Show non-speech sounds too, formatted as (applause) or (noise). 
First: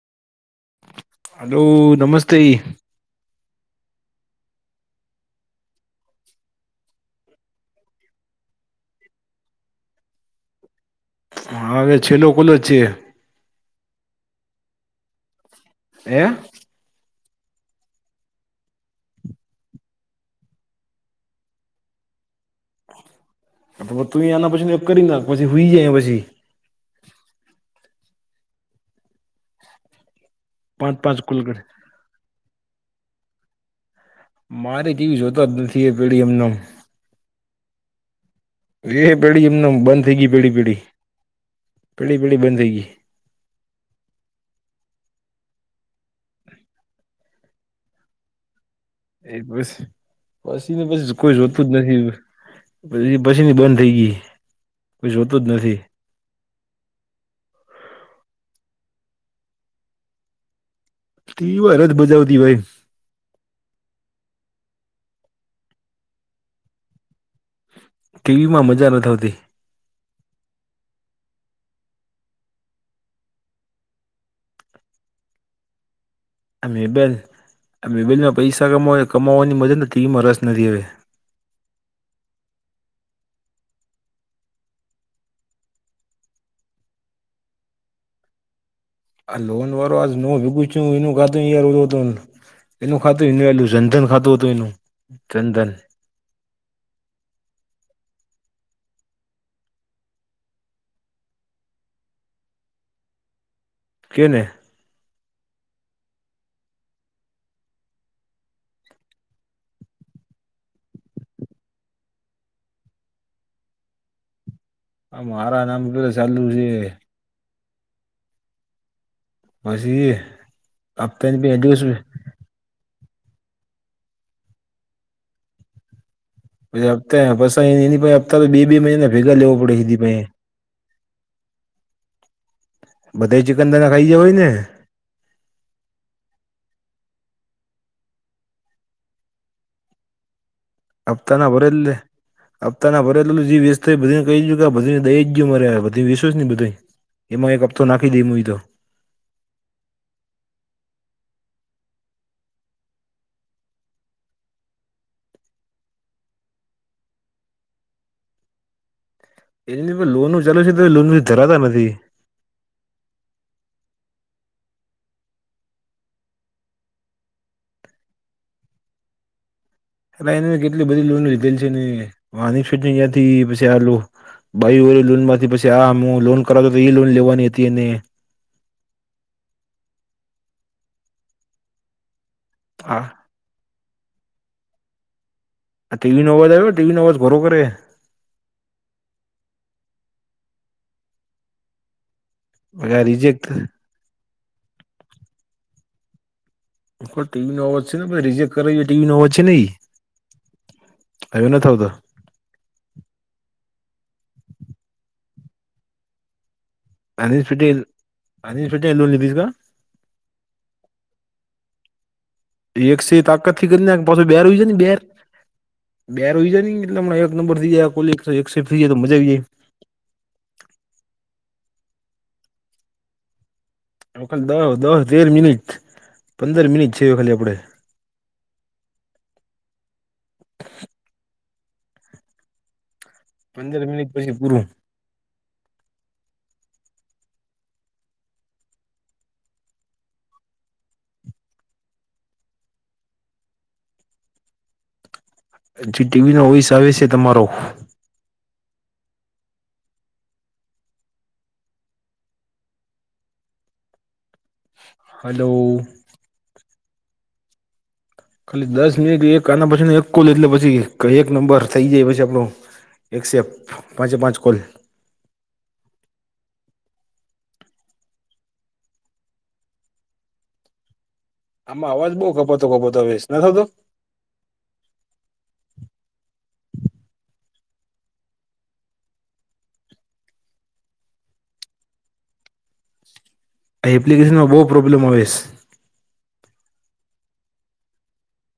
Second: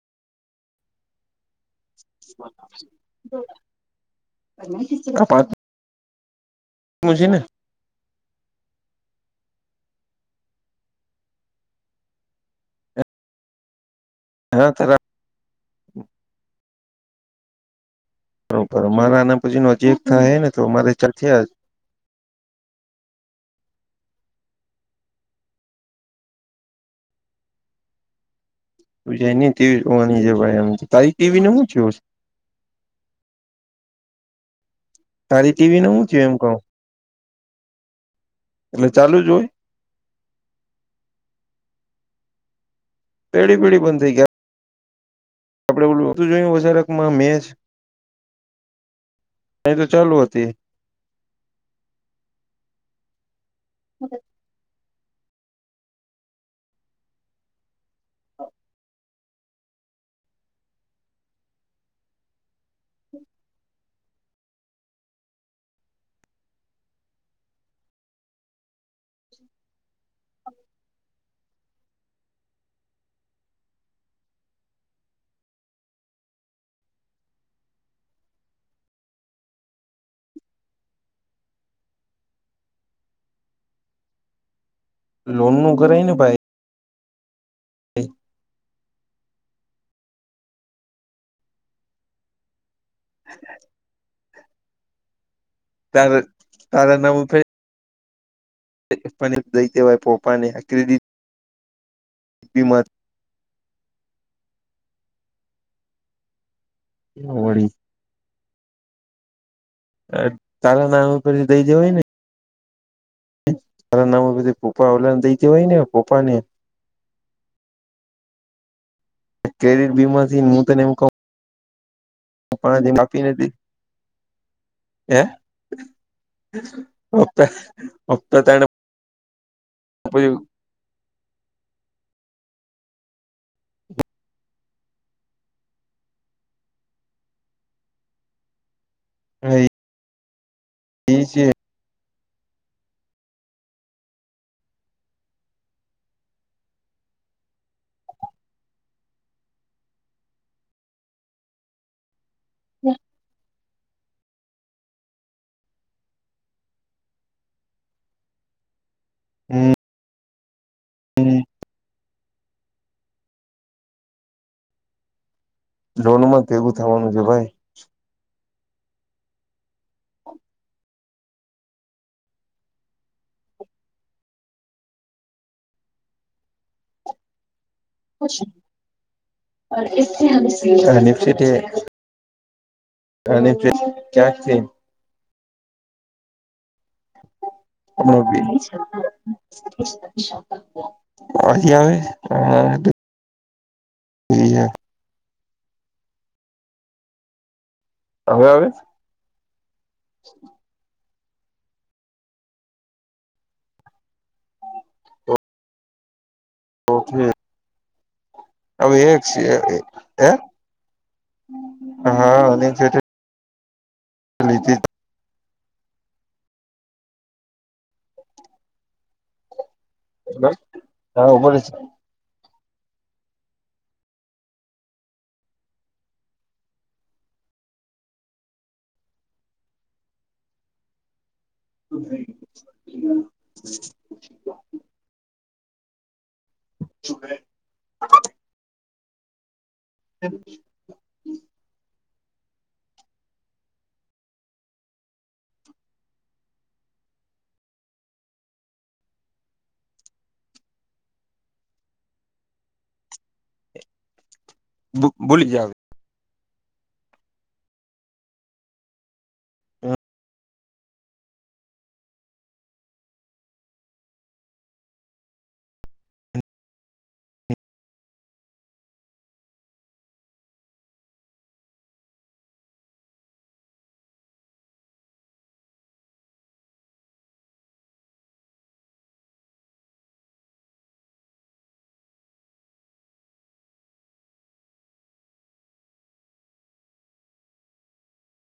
Hello નમસ્તે. (unintelligible) મું છે ને? હા હવે છેલ્લો કોલ જ છે. (inaudible) હે? તો અમાર આને પછી નજીક થાહે ને તો અમારે જલસા જ હા તો તું એ એના પછી ને એક કરી નાખ પછી હુંય જાયે પછી. હુઈ જાયને ટીવી જોવાની છે ભાઈ. એમ તો પાંચ તારી પાંચ કોલ ટીવીને કર હું થયું હશે? મારે ટીવી જોતા તારી જ ટીવી નથી ને એ હું પડી થયું એમને એમ. કહું એટલે એે ચાલુ જ પડી હોય એમને એમ. બંધ થઈ ગઈ પડી પડી પળી પળી બંધ થઈ ગઈ. પળી પળી બંધ થઈ ગઈ આપડે ઓલું નતું જોયું ઓજારકમાં મેચ એ પસ તો ચાલુ હતી પછી ને પછી કોઈ જોતું જ નથી એ. પછી ઈ પછીની બંધ ગઈ. કોઈ જોતું જ નથી. ટીવી અરજ બજાવતી હોય. ટીવીમાં મજા નથી આવતી. આ મેબાઈલ આ મેબાઈલમાં પૈસા કમાવ કમાવવાની મજાને ટીવીમાં રસ નથી હવે. લોનનું કરાયને ભાઈ (inaudible) આ લોન વારુ આજ મોંઘું છું એનું ખાતું યાર એવું હતું ને એનું ખાતું એનું એલું જનધન ખાતું હતું એનું જનધન. તાર તારા નામ ઉપ ફરી દઈ દેવાય પોપાને (unintelligible) કેને? હા વળી અ તારા નામ ઉપરથી દઈ દેવાય ને. તારા નામ ઉપરથી પપ્પા ઓલાને દઈ દેવાય ને પોપાને. જે ક્રેડિટ માસી બીમાથી આપતા ને બે દિવસ (unintelligible) કાપી નથી હૈ? પછી હપ્તા પસા એની પાહે હપ્તો હપ્તા તો બે ટાણે બે મહિનાના ભેગા લેવો પડે એની પાહે બધા ચિકન દાડા ખાઈ જવાય ને. હા એ છે હપ્તાના ભરે લે. હપ્તાના ભરે એટલું વ્યસ્ત બધને કહીયું કે બધ દ જ મરે બધી એ. એમાં એક હપ્તો નાખી દે મુુંઈ તો. જા. હમ એની લોનનું ચાલુ છે તોય લોનમાં ધરાતા નથી. લોનમાં તો એવું થવાનું છે ભાઈ. અલા એણે કેટલી બધી લોન લીધેલ છે વાટંથી પછી આ લો ભાઈ હો લોન માંથી પછી આ મુ લોન કરાવતો એ લોન લેવાની હતી એને અને નિશ્ચિતે એ હા. અને તે ક્યાંક છે? આ ટી વી નો અવાજ આવ્યો ટી વી નો અવાજ ઘરો કરે. હમણાં બી હજી આવે? આ રીજેક્ટ થાહે. હવે એફો ટી વી નો અવાજ છે ને રિઝેક્ટ આવે કરાવે ટી વી નો અવાજ છે ને ઈ. હવે નથ આવતો. ઓકે અને ફિટેલ. હવે એક છે હે હા અને જે તે કે કર નાખ પાછો બેરૂ છે ને બેર. બેરુ છે ની એટલે હમણાં એક નંબર થઈ જાય કોલ એકસો એક્સેપ્ટ થઈ જાય તો મજા આવી જાય. બક હા બોલે છે. લોકલ દહ દહ તેર મિનિટ પંદર મિનિટ છે ખાલી આપડે. (inaudible) પંદર મિનિટ પછી પુરુ. શું કેહ. (inaudible) જી ટી વી નો વઇસ આવે છે તમારો. હલો ભૂ-ભૂલી જાવે. ખાલી દસ મિનિટ એક આના પછી એક કોલ એટલે પછી એક નંબર થઈ જાય પછી આપડો એક્સેપ્ટ પાંચે એ પાંચ કોલ આમાં અવાજ બહુ કપાતો કપાતો આવે છે નથ આવતો? આ એપ્લિકેશનમાં બહુ પ્રોબ્લેમ આવે સ.